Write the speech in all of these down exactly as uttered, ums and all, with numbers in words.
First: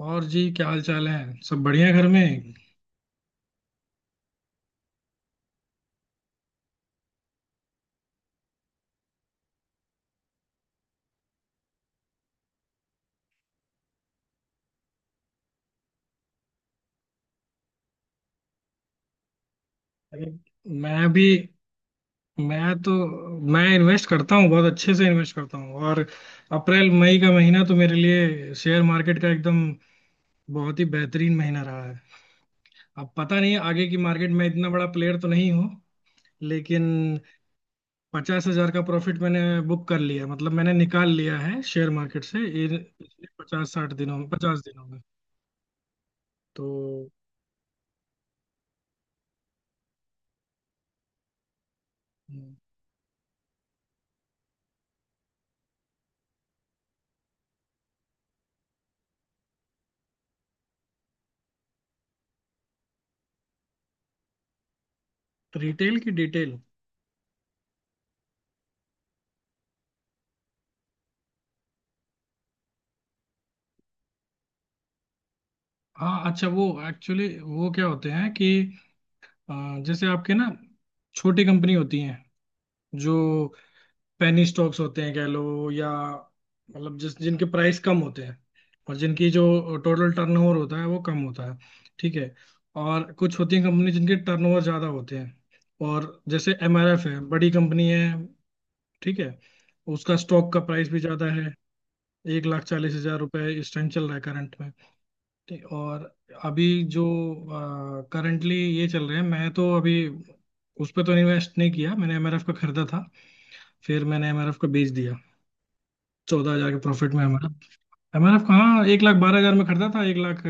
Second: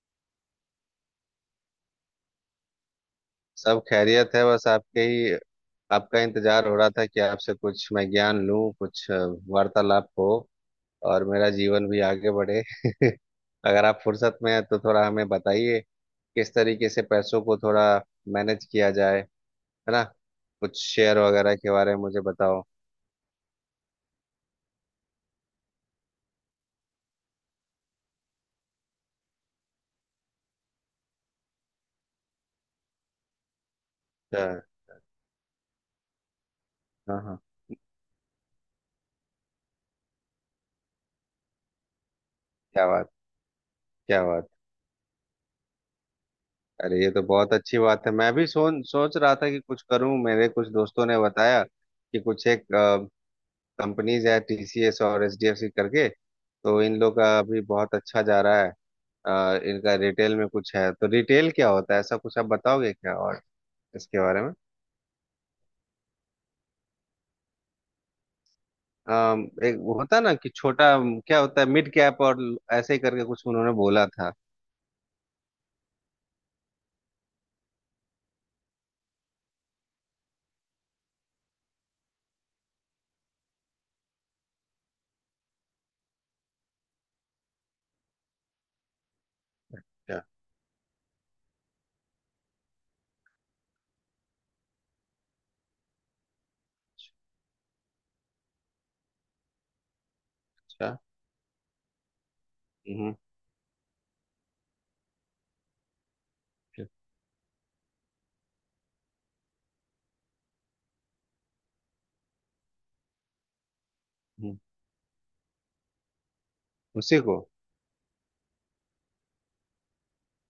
और जी क्या हाल चाल है? सब बढ़िया घर में। सब खैरियत है, बस आपके ही। आपका इंतजार हो रहा था कि आपसे कुछ मैं ज्ञान लूं, कुछ अ, वार्तालाप हो और मेरा जीवन भी आगे बढ़े अगर आप फुर्सत में हैं तो थोड़ा हमें बताइए, किस तरीके से पैसों को थोड़ा मैनेज किया जाए। है ना? अरे, कुछ मैं शेयर भी वगैरह के बारे में मुझे बताओ। मैं तो मैं इन्वेस्ट करता हूँ, बहुत अच्छे से इन्वेस्ट करता हूँ। और अप्रैल मई का महीना तो मेरे लिए शेयर मार्केट का एकदम बहुत ही बेहतरीन महीना रहा है। अब पता नहीं, आगे की मार्केट अच्छा। में इतना बड़ा प्लेयर तो नहीं हूँ, लेकिन हाँ, हाँ। पचास हजार का प्रॉफिट मैंने बुक कर लिया, मतलब मैंने निकाल लिया है शेयर मार्केट से इन क्या बात। पिछले पचास साठ दिनों क्या में, बात। पचास दिनों में। तो अरे ये तो बहुत अच्छी बात है, मैं भी सोच सोच रहा था कि कुछ करूं। मेरे कुछ दोस्तों ने बताया कि कुछ एक कंपनीज है, टीसीएस और एचडीएफसी करके, तो इन लोग का अभी बहुत अच्छा जा रहा है। आ, इनका रिटेल में कुछ है, तो रिटेल क्या होता है? ऐसा कुछ आप बताओगे क्या? और इसके बारे में? रिटेल की डिटेल। अम, एक वो होता है ना कि छोटा, अम, क्या होता है, मिड कैप और ल- ऐसे ही करके कुछ उन्होंने बोला था। हाँ, अच्छा वो एक्चुअली वो क्या होते हैं कि अ, जैसे आपके ना छोटी कंपनी होती हैं, जो पेनी स्टॉक्स होते हैं कह लो, या मतलब जिस जिनके प्राइस कम होते हैं और जिनकी जो टोटल क्या? टर्नओवर होता है वो कम होता है। ठीक है। और कुछ होती हैं कंपनी जिनके टर्नओवर ज़्यादा होते हैं, और जैसे एमआरएफ है, बड़ी कंपनी है। ठीक है। उसका स्टॉक का प्राइस अच्छा। भी ज़्यादा है, एक लाख चालीस हम्म, हजार रुपये इस टाइम चल रहा है करंट में। ठीक, और अभी हम्म, जो करंटली ये चल रहे हैं, मैं तो अभी उस पर तो इन्वेस्ट नहीं किया, मैंने एमआरएफ का खरीदा था, फिर मैंने एमआरएफ हम्म। का बेच दिया चौदह हजार के प्रॉफिट उसी में। को? एमआरएफ एमआरएफ कहाँ एक लाख बारह हजार में खरीदा था, एक लाख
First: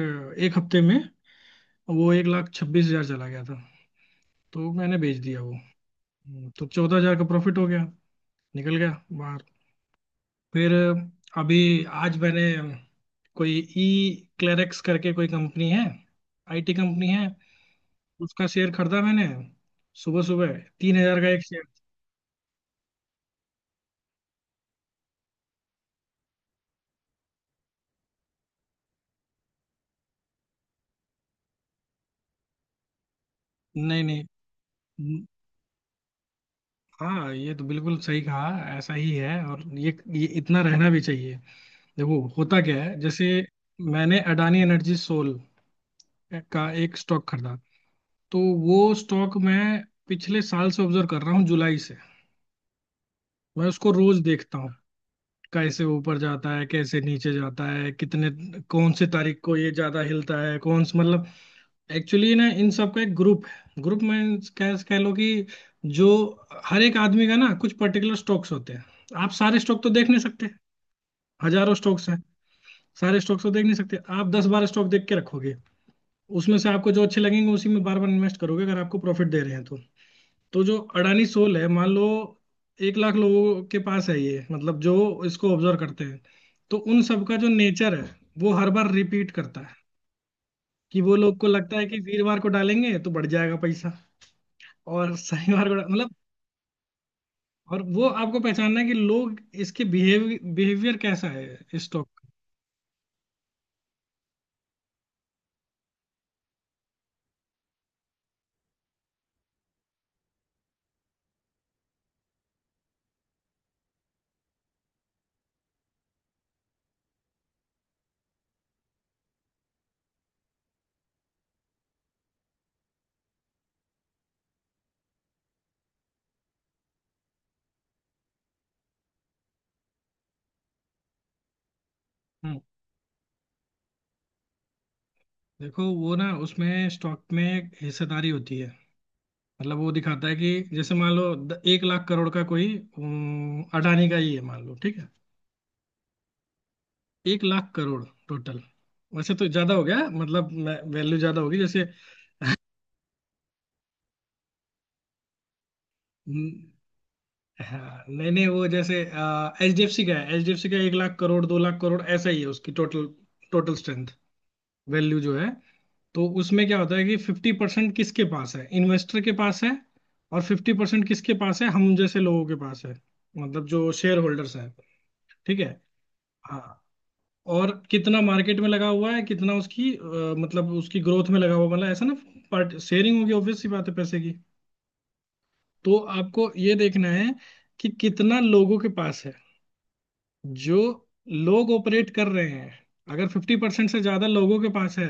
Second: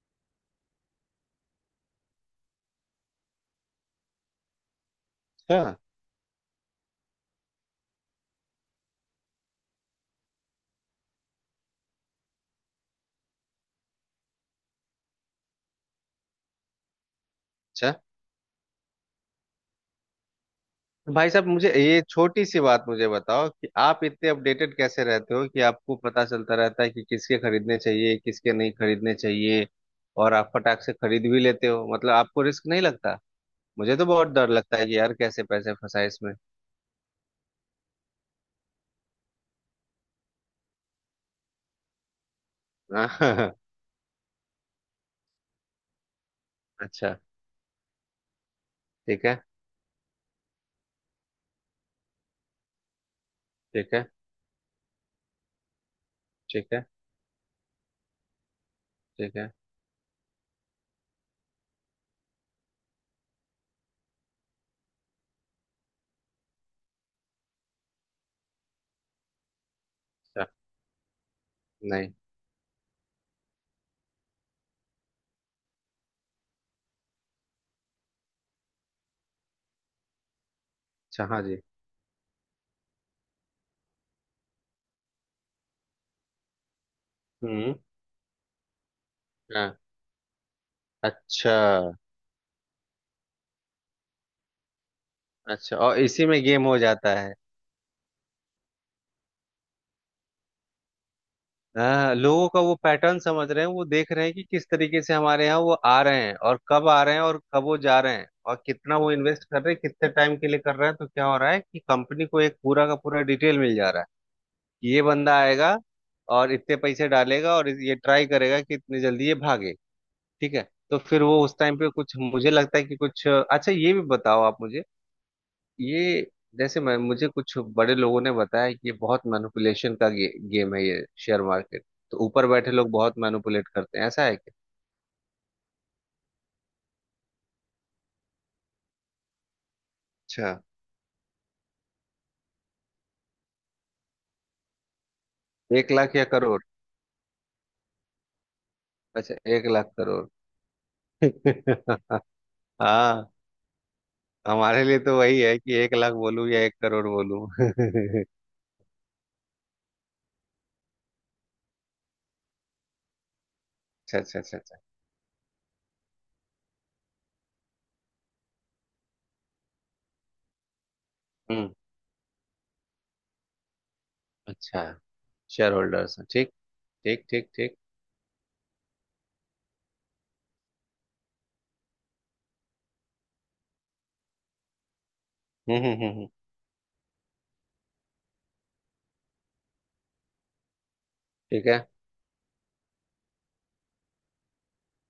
एक हफ्ते में वो एक लाख छब्बीस हजार चला गया था, तो मैंने बेच दिया वो। अच्छा। हम्म, तो चौदह हजार का प्रॉफिट हो गया, निकल गया बाहर। फिर अभी आज मैंने कोई ई क्लेरेक्स करके कोई कंपनी है, आईटी कंपनी है, अच्छा। उसका शेयर खरीदा मैंने सुबह सुबह, तीन हजार का भाई एक साहब, शेयर। मुझे ये छोटी सी बात मुझे बताओ कि आप इतने अपडेटेड कैसे रहते हो कि आपको पता चलता रहता है कि किसके खरीदने चाहिए, किसके नहीं खरीदने चाहिए। और आप फटाक से खरीद भी लेते हो, मतलब आपको रिस्क नहीं लगता। मुझे नहीं तो नहीं। बहुत डर लगता है कि यार हम्म, कैसे पैसे फंसाए इसमें। हाँ, ये तो बिल्कुल सही कहा, ऐसा ही है, और ये ये इतना रहना भी चाहिए। देखो होता क्या है, जैसे मैंने अडानी एनर्जी सोल का एक अच्छा। स्टॉक खरीदा, तो वो ठीक स्टॉक है। मैं पिछले साल से ऑब्जर्व कर रहा हूँ, जुलाई से। मैं उसको ठीक है। रोज देखता हूँ, कैसे ऊपर जाता है ठीक है। कैसे नीचे जाता है, कितने कौन सी ठीक तारीख है। को ये ज्यादा हिलता है, कौन सी, मतलब, एक्चुअली ना इन सब का एक ग्रुप है, ग्रुप में कह कह लो कि जो हर एक आदमी का ना कुछ पर्टिकुलर स्टॉक्स होते हैं, आप सारे स्टॉक तो देख नहीं अच्छा। सकते, हजारों स्टॉक्स नहीं। हैं, सारे स्टॉक्स तो देख नहीं सकते। आप दस बारह स्टॉक देख के रखोगे, उसमें से आपको जो अच्छे लगेंगे उसी में बार बार इन्वेस्ट करोगे अगर आपको प्रॉफिट दे रहे हैं तो। तो जो अच्छा। अडानी हाँ सोल जी। है मान लो, एक लाख लोगों के पास है ये, मतलब जो इसको ऑब्जर्व करते हैं, तो उन सबका जो हम्म। नेचर है वो हर बार रिपीट करता है, हाँ। कि वो लोग को अच्छा। लगता है कि वीरवार को डालेंगे तो बढ़ जाएगा पैसा। और सही मार्ग अच्छा। और मतलब, इसी में गेम हो जाता है। और वो आपको पहचानना है कि लोग इसके बिहेव बिहेवियर कैसा है स्टॉक हाँ, का। लोगों का वो पैटर्न समझ रहे हैं, वो देख रहे हैं कि किस तरीके से हमारे यहाँ वो आ रहे हैं और कब आ रहे हैं और कब वो जा रहे हैं और कितना वो इन्वेस्ट कर रहे हैं, कितने टाइम के लिए कर रहे हैं, तो क्या हो रहा है कि कंपनी को एक पूरा का पूरा डिटेल मिल जा रहा है कि ये बंदा आएगा और इतने पैसे डालेगा और ये ट्राई करेगा कि इतनी जल्दी ये भागे। ठीक है। तो फिर वो उस टाइम पे कुछ, मुझे लगता है कि कुछ अच्छा ये भी बताओ आप मुझे। ये, जैसे मैं, मुझे कुछ बड़े लोगों ने बताया कि ये बहुत मैनिपुलेशन का गे, गेम है, ये शेयर मार्केट। तो ऊपर हम्म। बैठे लोग बहुत मैनिपुलेट करते हैं, ऐसा है क्या? देखो वो ना उसमें स्टॉक में हिस्सेदारी होती है, मतलब वो दिखाता है अच्छा। कि जैसे मान लो द- एक लाख करोड़ का कोई अम, अडानी का ही है, मान लो, ठीक है। एक लाख या करोड़? एक लाख करोड़ टोटल। वैसे अच्छा, तो एक ज्यादा हो लाख गया करोड़ मतलब, वैल्यू ज्यादा होगी। जैसे, हाँ। हमारे लिए तो वही है कि एक लाख बोलूं या एक हम्म, करोड़ बोलूं। हाँ, अच्छा। नहीं नहीं, वो जैसे एच डी एफ सी का है, एच डी एफ सी का एक लाख करोड़ दो लाख करोड़ ऐसा ही है, उसकी टोटल टोटल स्ट्रेंथ अच्छा। अच्छा। अच्छा। वैल्यू जो है। तो उसमें क्या होता है कि फिफ्टी परसेंट किसके पास है? इन्वेस्टर के पास है, और फिफ्टी परसेंट किसके पास है? हम्म। हम जैसे लोगों के पास है, मतलब जो शेयर होल्डर्स हैं। अच्छा। ठीक है। शेयर होल्डर्स, ठीक। हाँ। ठीक, ठीक, और ठीक। कितना मार्केट में लगा हुआ है, कितना उसकी अ, मतलब उसकी ग्रोथ में लगा हुआ, मतलब ऐसा ना पार्ट शेयरिंग होगी, ऑब्वियस सी बात है पैसे की। हम्म, हम्म, तो हम्म, हम्म। आपको ये देखना है कि कितना लोगों के पास है जो ठीक लोग है। ऑपरेट कर रहे हैं। अगर फिफ्टी परसेंट से ज्यादा लोगों के पास है,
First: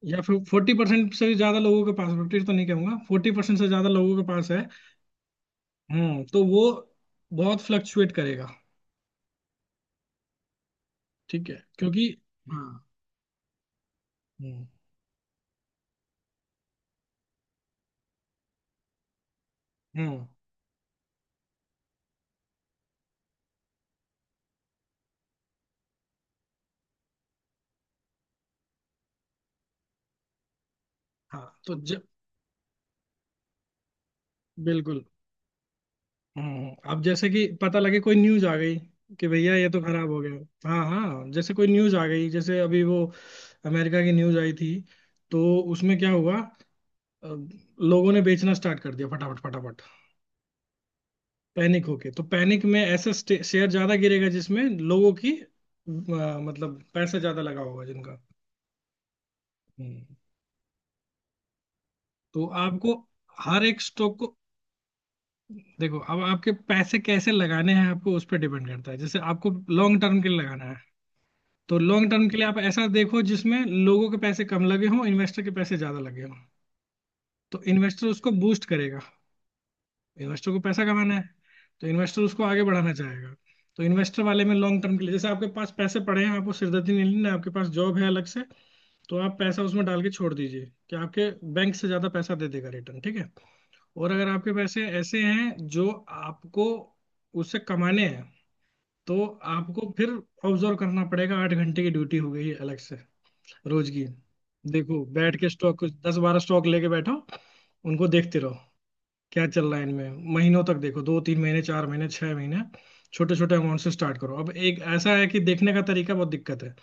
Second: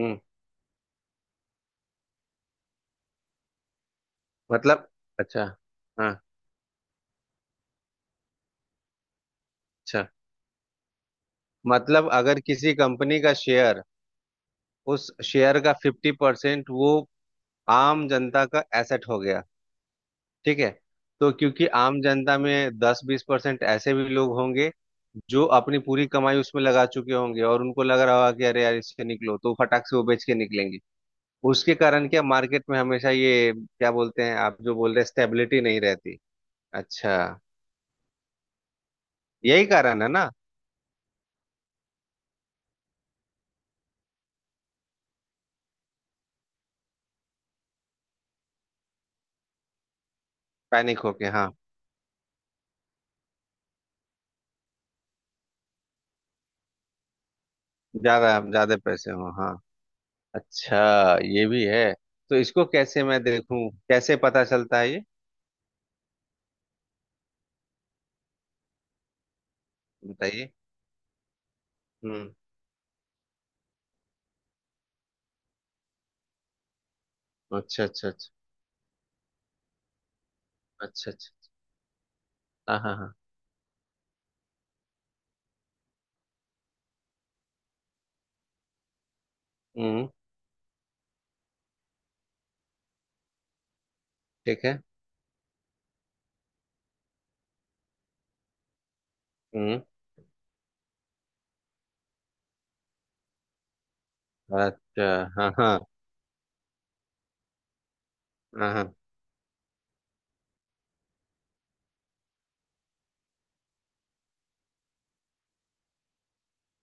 हम्म। या फिर फोर्टी परसेंट से ज्यादा लोगों के पास, फिफ्टी तो नहीं कहूंगा, फोर्टी परसेंट से ज्यादा लोगों के पास है, मतलब। अच्छा। हाँ। हम्म, तो वो बहुत फ्लक्चुएट करेगा। अच्छा। ठीक है, क्योंकि मतलब अगर किसी हाँ। कंपनी का शेयर, हम्म उस शेयर का फिफ्टी परसेंट वो आम जनता का एसेट हो गया। हम्म। ठीक है। तो क्योंकि आम जनता में दस बीस परसेंट ऐसे भी लोग होंगे जो अपनी पूरी कमाई उसमें लगा चुके होंगे और उनको लग रहा होगा कि अरे यार इससे निकलो, तो फटाक से वो बेच के निकलेंगे। हाँ, उसके तो जब कारण क्या मार्केट में हमेशा ये क्या बोलते हैं आप जो बोल बिल्कुल। रहे, स्टेबिलिटी नहीं रहती। हम्म हम्म, अब अच्छा। जैसे कि पता लगे कोई न्यूज आ गई कि भैया यही ये तो कारण है खराब हो ना? गया, हाँ हाँ, जैसे कोई न्यूज आ गई, जैसे अभी वो अमेरिका की न्यूज आई थी, तो उसमें क्या हुआ, अ, लोगों ने बेचना स्टार्ट कर दिया फटाफट फटाफट। पैनिक होके, हाँ। पैनिक होके, तो पैनिक में ऐसा स्टे- शेयर ज्यादा गिरेगा जिसमें लोगों की अ, मतलब पैसा ज्यादा लगा होगा जिनका। ज्यादा ज्यादा पैसे हो, हाँ। हम्म, अच्छा। ये भी है। तो तो इसको आपको कैसे मैं हर देखूं, एक कैसे स्टॉक को पता चलता है ये? देखो, अब आपके पैसे कैसे लगाने हैं आपको उस पर डिपेंड करता है। जैसे आपको लॉन्ग टर्म के लिए बताइए। लगाना है, तो लॉन्ग टर्म हम्म। के लिए आप ऐसा देखो जिसमें लोगों के पैसे कम लगे हों, इन्वेस्टर के पैसे ज्यादा लगे हों, तो अच्छा। इन्वेस्टर अच्छा। अच्छा। उसको बूस्ट करेगा। इन्वेस्टर को पैसा अच्छा। कमाना है, अच्छा। तो इन्वेस्टर उसको आगे हाँ, बढ़ाना हाँ, हाँ। चाहेगा। तो इन्वेस्टर वाले में लॉन्ग टर्म के लिए, जैसे आपके पास पैसे पड़े हैं, आपको सिरदर्दी नहीं लेना है, आपके पास जॉब है अलग से, तो आप पैसा उसमें डाल हम्म। के छोड़ दीजिए कि आपके बैंक से ज्यादा पैसा दे देगा रिटर्न। ठीक है। और अगर आपके ठीक है। पैसे ऐसे हैं जो आपको उससे कमाने हैं, तो हम्म। आपको फिर ऑब्जर्व करना पड़ेगा, आठ घंटे की ड्यूटी हो गई है अलग से, रोज की। देखो अच्छा। बैठ के हाँ, स्टॉक, हाँ, कुछ दस बारह स्टॉक लेके बैठो, उनको देखते रहो हाँ, हाँ। क्या चल रहा है इनमें, महीनों तक देखो, दो तीन महीने, चार महीने, छह महीने। छोटे छोटे अमाउंट से स्टार्ट करो। अब एक ऐसा है कि देखने का तरीका बहुत दिक्कत है,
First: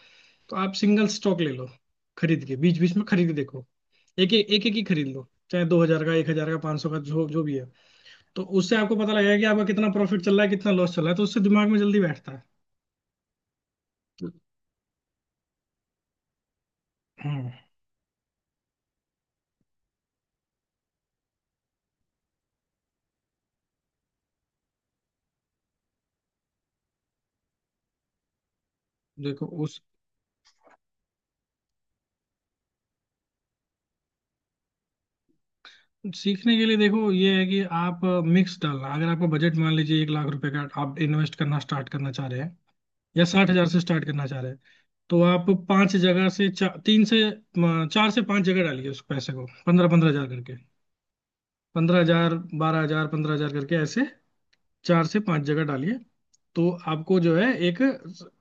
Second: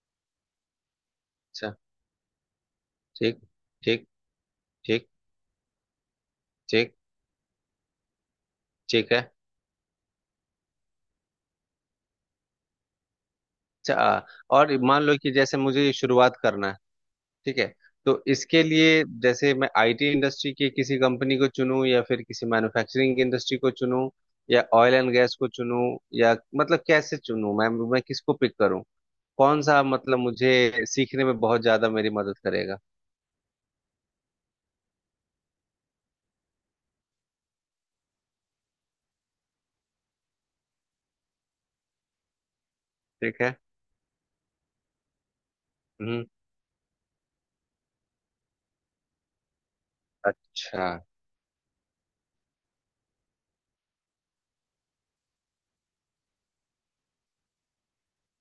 तो आप सिंगल स्टॉक ले लो, अच्छा। खरीद के, बीच बीच में खरीद के ठीक, देखो। ठीक, एक एक एक एक ही खरीद ठीक, लो, चाहे दो हजार का, एक हजार का, पांच सौ ठीक। का, जो जो भी है। तो उससे आपको ठीक पता है। लगेगा कि आपका कितना प्रॉफिट चल रहा है कितना लॉस चल रहा है, तो उससे दिमाग में जल्दी बैठता है। अच्छा। आ, तो, और मान लो कि जैसे मुझे शुरुआत करना है। हम्म, ठीक है। तो इसके लिए जैसे मैं आईटी इंडस्ट्री की किसी कंपनी को चुनूं, या फिर किसी मैन्युफैक्चरिंग इंडस्ट्री को चुनूं, या ऑयल एंड गैस को चुनूं, या, मतलब कैसे चुनूं? मैं मैं किसको पिक करूं, देखो कौन उस सा, मतलब मुझे सीखने में बहुत ज्यादा मेरी मदद करेगा? सीखने के लिए देखो ये है कि आप मिक्स डालना, अगर आपका बजट मान लीजिए एक लाख रुपए का, आप इन्वेस्ट करना स्टार्ट करना चाह रहे हैं, या ठीक साठ है। हजार से स्टार्ट करना चाह रहे हैं, तो आप पांच हम्म। जगह से चा, तीन से म, चार से पांच जगह डालिए उस पैसे को, पंद्रह पंद्रह हजार करके, अच्छा। पंद्रह हजार बारह हजार पंद्रह हजार करके ऐसे, चार से पांच जगह डालिए। तो आपको जो है एक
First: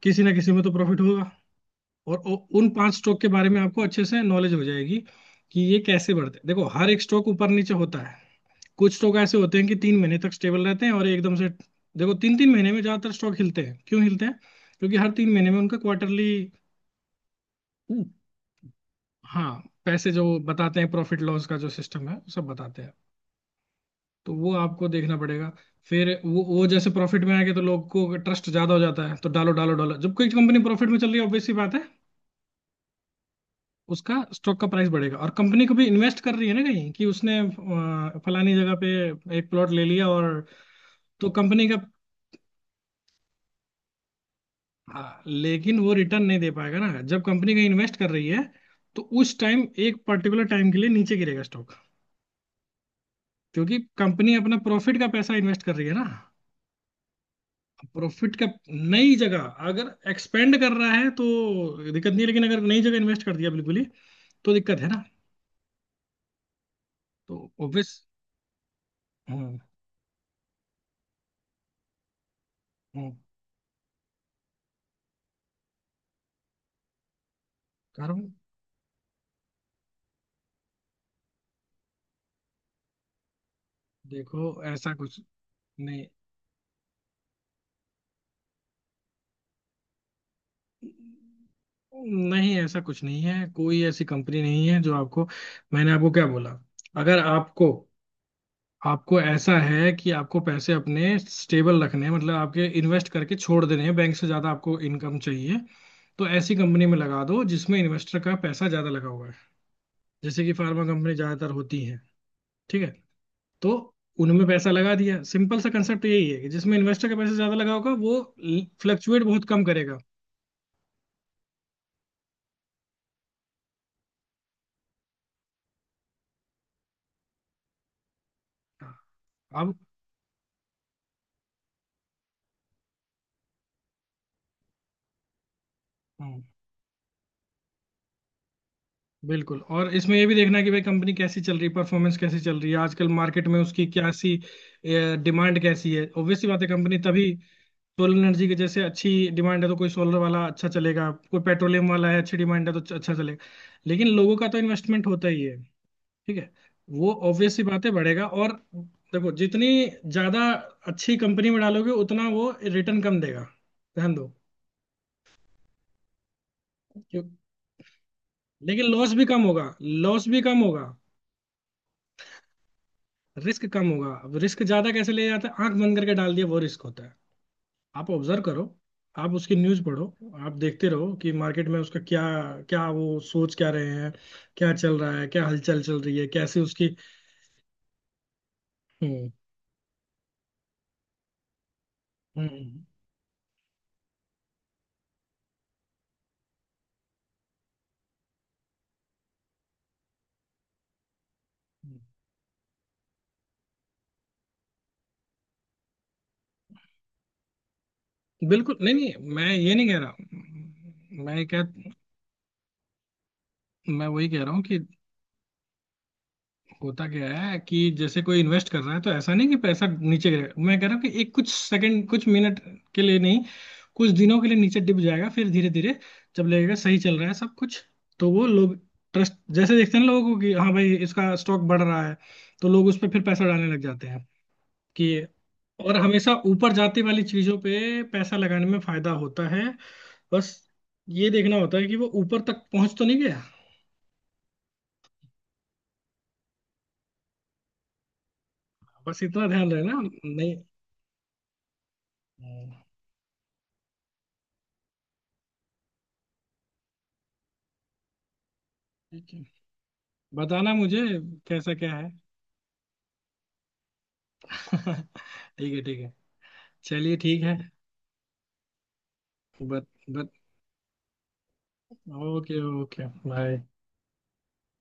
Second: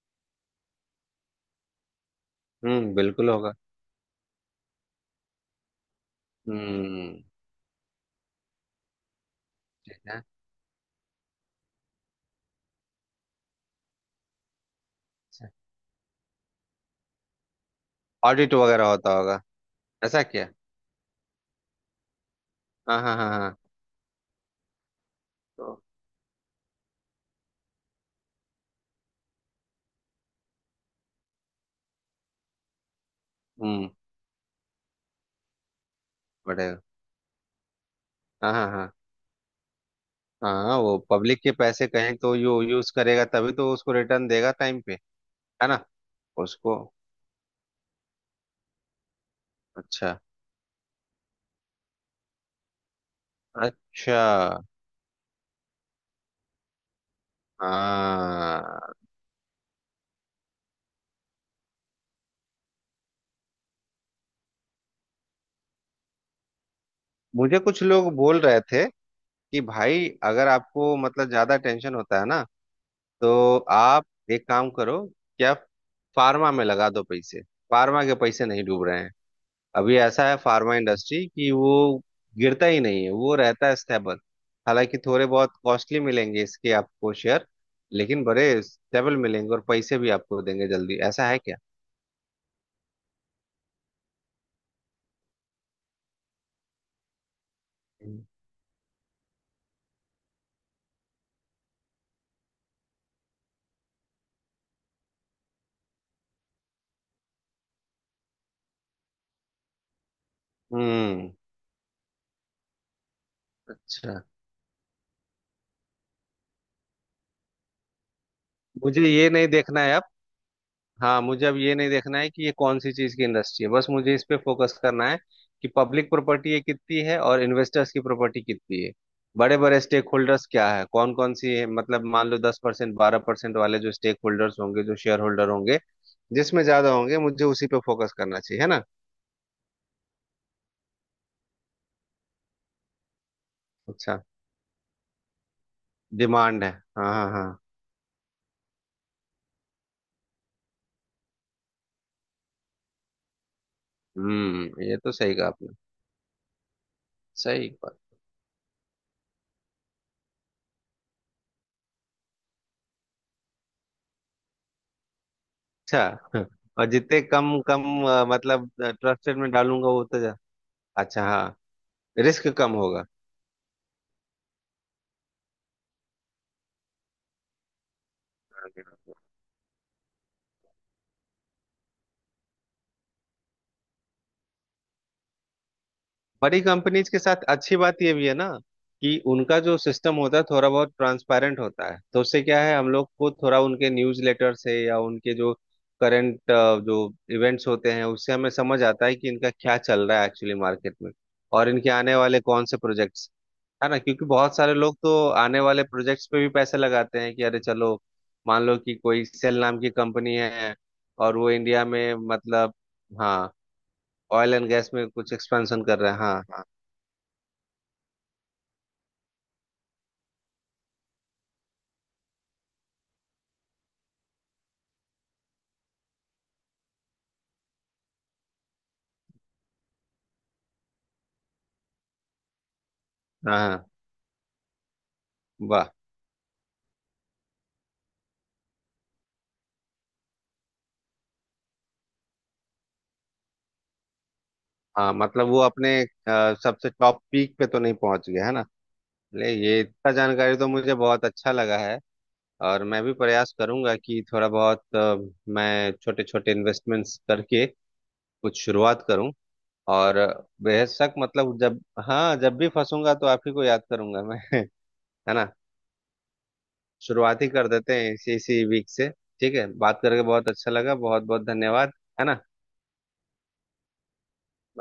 किसी ना किसी में तो प्रॉफिट होगा, और उ- उन पांच हम्म, स्टॉक के बिल्कुल बारे होगा। में आपको अच्छे से नॉलेज हो जाएगी कि ये कैसे बढ़ते हैं। देखो हर एक हम्म। स्टॉक ऊपर नीचे होता है, कुछ स्टॉक ऐसे होते हैं कि तीन ठीक महीने है। तक स्टेबल रहते हैं और एकदम से, देखो तीन तीन महीने में ज्यादातर स्टॉक हिलते हैं। क्यों हिलते हैं? क्योंकि हर तीन अच्छा, महीने में उनका क्वार्टरली, ऑडिट वगैरह होता होगा। हाँ, पैसे ऐसा जो क्या? बताते हैं प्रॉफिट लॉस का, जो सिस्टम है सब बताते हैं। हाँ, हाँ, हाँ, हाँ। तो वो आपको देखना पड़ेगा, तो? फिर वो वो जैसे प्रॉफिट में आएंगे तो लोग को ट्रस्ट ज्यादा हो जाता है तो डालो डालो डालो। जब कोई कंपनी प्रॉफिट में चल रही है, ऑब्वियस सी बात है, हम्म, उसका स्टॉक का प्राइस बढ़ेगा, और कंपनी को भी इन्वेस्ट कर रही है ना बढ़ेगा। कहीं, कि उसने अ, हाँ, फलानी जगह पे हाँ, एक प्लॉट ले लिया, और हाँ, हाँ। वो तो पब्लिक के कंपनी का, पैसे कहीं तो यू यूज करेगा, तभी तो उसको रिटर्न देगा टाइम पे। हाँ, है लेकिन ना? वो रिटर्न नहीं दे उसको। पाएगा ना जब कंपनी कहीं इन्वेस्ट कर रही है, तो उस टाइम एक अच्छा। पर्टिकुलर टाइम के लिए नीचे गिरेगा स्टॉक, क्योंकि अच्छा। कंपनी अपना प्रॉफिट का पैसा इन्वेस्ट कर रही है ना। प्रॉफिट का, हाँ। नई जगह, अगर एक्सपेंड कर रहा है तो दिक्कत नहीं है, लेकिन अगर नई जगह इन्वेस्ट कर दिया बिल्कुल ही, तो दिक्कत है ना। तो मुझे कुछ ऑब्वियस। लोग बोल रहे थे हम्म कि भाई, अगर आपको मतलब ज्यादा टेंशन होता है ना, हम्म। तो आप एक काम करो। क्या? फार्मा में लगा दो पैसे। फार्मा कर। के पैसे नहीं डूब रहे हैं। अभी ऐसा है फार्मा इंडस्ट्री, कि वो गिरता ही नहीं है, वो रहता है स्टेबल। देखो ऐसा हालांकि कुछ, थोड़े बहुत कॉस्टली नहीं मिलेंगे इसके आपको शेयर, लेकिन बड़े स्टेबल मिलेंगे और पैसे भी आपको देंगे जल्दी। ऐसा है क्या? नहीं, ऐसा कुछ नहीं है, कोई ऐसी कंपनी नहीं है जो आपको, मैंने आपको क्या बोला, अगर आपको, आपको ऐसा है कि आपको पैसे अपने स्टेबल रखने हैं, मतलब आपके इन्वेस्ट करके छोड़ देने हैं, बैंक से ज्यादा आपको इनकम चाहिए, तो ऐसी कंपनी में लगा दो जिसमें इन्वेस्टर का पैसा ज्यादा लगा हुआ है, जैसे कि फार्मा कंपनी हम्म। ज्यादातर होती हैं। ठीक है। तो अच्छा। उनमें पैसा लगा दिया। सिंपल सा कंसेप्ट यही है कि जिसमें इन्वेस्टर का पैसा ज्यादा लगा होगा वो मुझे फ्लक्चुएट ये बहुत नहीं कम देखना करेगा। है। हाँ, मुझे अब ये नहीं देखना है कि ये कौन सी चीज की इंडस्ट्री है, बस मुझे इस पे फोकस करना है कि पब्लिक प्रॉपर्टी ये कितनी है और इन्वेस्टर्स की प्रॉपर्टी कितनी है, बड़े अब, बड़े स्टेक होल्डर्स क्या है, कौन कौन सी है, मतलब मान लो दस परसेंट बारह परसेंट वाले जो स्टेक होल्डर्स होंगे, जो शेयर होल्डर होंगे, हम्म, जिसमें ज्यादा होंगे मुझे उसी पे फोकस करना चाहिए। है ना? बिल्कुल, और इसमें ये भी देखना है कि भाई कंपनी कैसी चल रही है, परफॉर्मेंस कैसी चल रही है आजकल मार्केट में, उसकी क्या अच्छा, सी डिमांड कैसी है। ऑब्वियस सी बात डिमांड है है। कंपनी हाँ, तभी, हाँ, हाँ। सोलर एनर्जी की जैसे अच्छी डिमांड है तो कोई सोलर वाला अच्छा चलेगा, कोई पेट्रोलियम वाला है अच्छी डिमांड है तो अच्छा चलेगा। लेकिन लोगों का तो हम्म। ये इन्वेस्टमेंट तो होता सही ही कहा है। आपने। ठीक है। वो ऑब्वियस सी सही बातें बात। बढ़ेगा, और देखो, जितनी ज्यादा अच्छी कंपनी में डालोगे उतना वो रिटर्न कम देगा, ध्यान दो अच्छा। और जितने क्यों, कम कम, अ, मतलब लेकिन लॉस भी ट्रस्टेड कम में होगा, डालूंगा वो उतना लॉस ज्या-। भी कम होगा, अच्छा। हाँ, रिस्क कम होगा। रिस्क कम होगा। अब रिस्क ज्यादा कैसे ले जाते हैं? आंख बंद करके डाल दिया वो रिस्क होता है। आप ऑब्जर्व करो, आप उसकी न्यूज पढ़ो, आप देखते रहो कि मार्केट में उसका क्या, क्या वो सोच क्या रहे हैं, क्या चल रहा है, क्या हलचल चल रही है, कैसे बड़ी उसकी। कंपनीज के साथ अच्छी बात ये भी है ना कि हम्म उनका जो सिस्टम होता है थोड़ा बहुत ट्रांसपेरेंट होता है, तो उससे क्या है, हम लोग को थोड़ा उनके न्यूज़ लेटर से या उनके जो करंट जो इवेंट्स होते हैं उससे हमें समझ आता है कि इनका क्या चल रहा है एक्चुअली मार्केट में, और इनके हम्म। आने वाले कौन से प्रोजेक्ट्स। है ना? क्योंकि बहुत सारे लोग तो आने वाले प्रोजेक्ट्स पे भी पैसे लगाते हैं कि अरे चलो, मान बिल्कुल लो नहीं कि कोई नहीं, मैं सेल ये नाम नहीं की कह रहा कंपनी है, हूँ। और मैं वो क्या, इंडिया में मतलब। हाँ, मैं वही कह रहा ऑयल हूँ एंड कि गैस में कुछ एक्सपेंशन कर रहे हैं। हाँ, हाँ। होता क्या है कि जैसे कोई इन्वेस्ट कर रहा है तो ऐसा नहीं कि पैसा नीचे गिरेगा, मैं कह रहा हूँ कि एक कुछ सेकंड कुछ मिनट के लिए नहीं, कुछ दिनों के लिए नीचे डिप जाएगा, फिर धीरे धीरे, जब लगेगा सही चल रहा है सब कुछ, तो वो लोग ट्रस्ट जैसे देखते हैं ना लोगों को कि हाँ भाई इसका स्टॉक बढ़ रहा है, तो लोग उस पर फिर पैसा हाँ, डालने लग हाँ। जाते हैं कि, वाह। और हमेशा ऊपर जाते वाली चीजों पे पैसा लगाने में फायदा होता है। बस ये देखना होता है कि वो ऊपर तक पहुंच तो नहीं गया, हाँ, मतलब वो अपने अ, सबसे टॉप पीक पे तो नहीं पहुंच गया है ना? बस इतना ले, ध्यान ये रहना। इतना नहीं। जानकारी तो मुझे बहुत अच्छा लगा है, और मैं भी प्रयास करूंगा कि थोड़ा बहुत अ, मैं छोटे छोटे इन्वेस्टमेंट्स करके कुछ शुरुआत करूं। ठीक है, और बताना मुझे बेशक, मतलब कैसा जब, क्या है। हाँ, जब भी फंसूंगा तो आप ही को याद करूंगा मैं। है ना? ठीक है ठीक है, चलिए ठीक शुरुआत ही है। कर देते हैं इसी इसी वीक से। ठीक है, बत बात करके बत बहुत अच्छा लगा, बहुत बहुत धन्यवाद। है ना? Okay okay bye.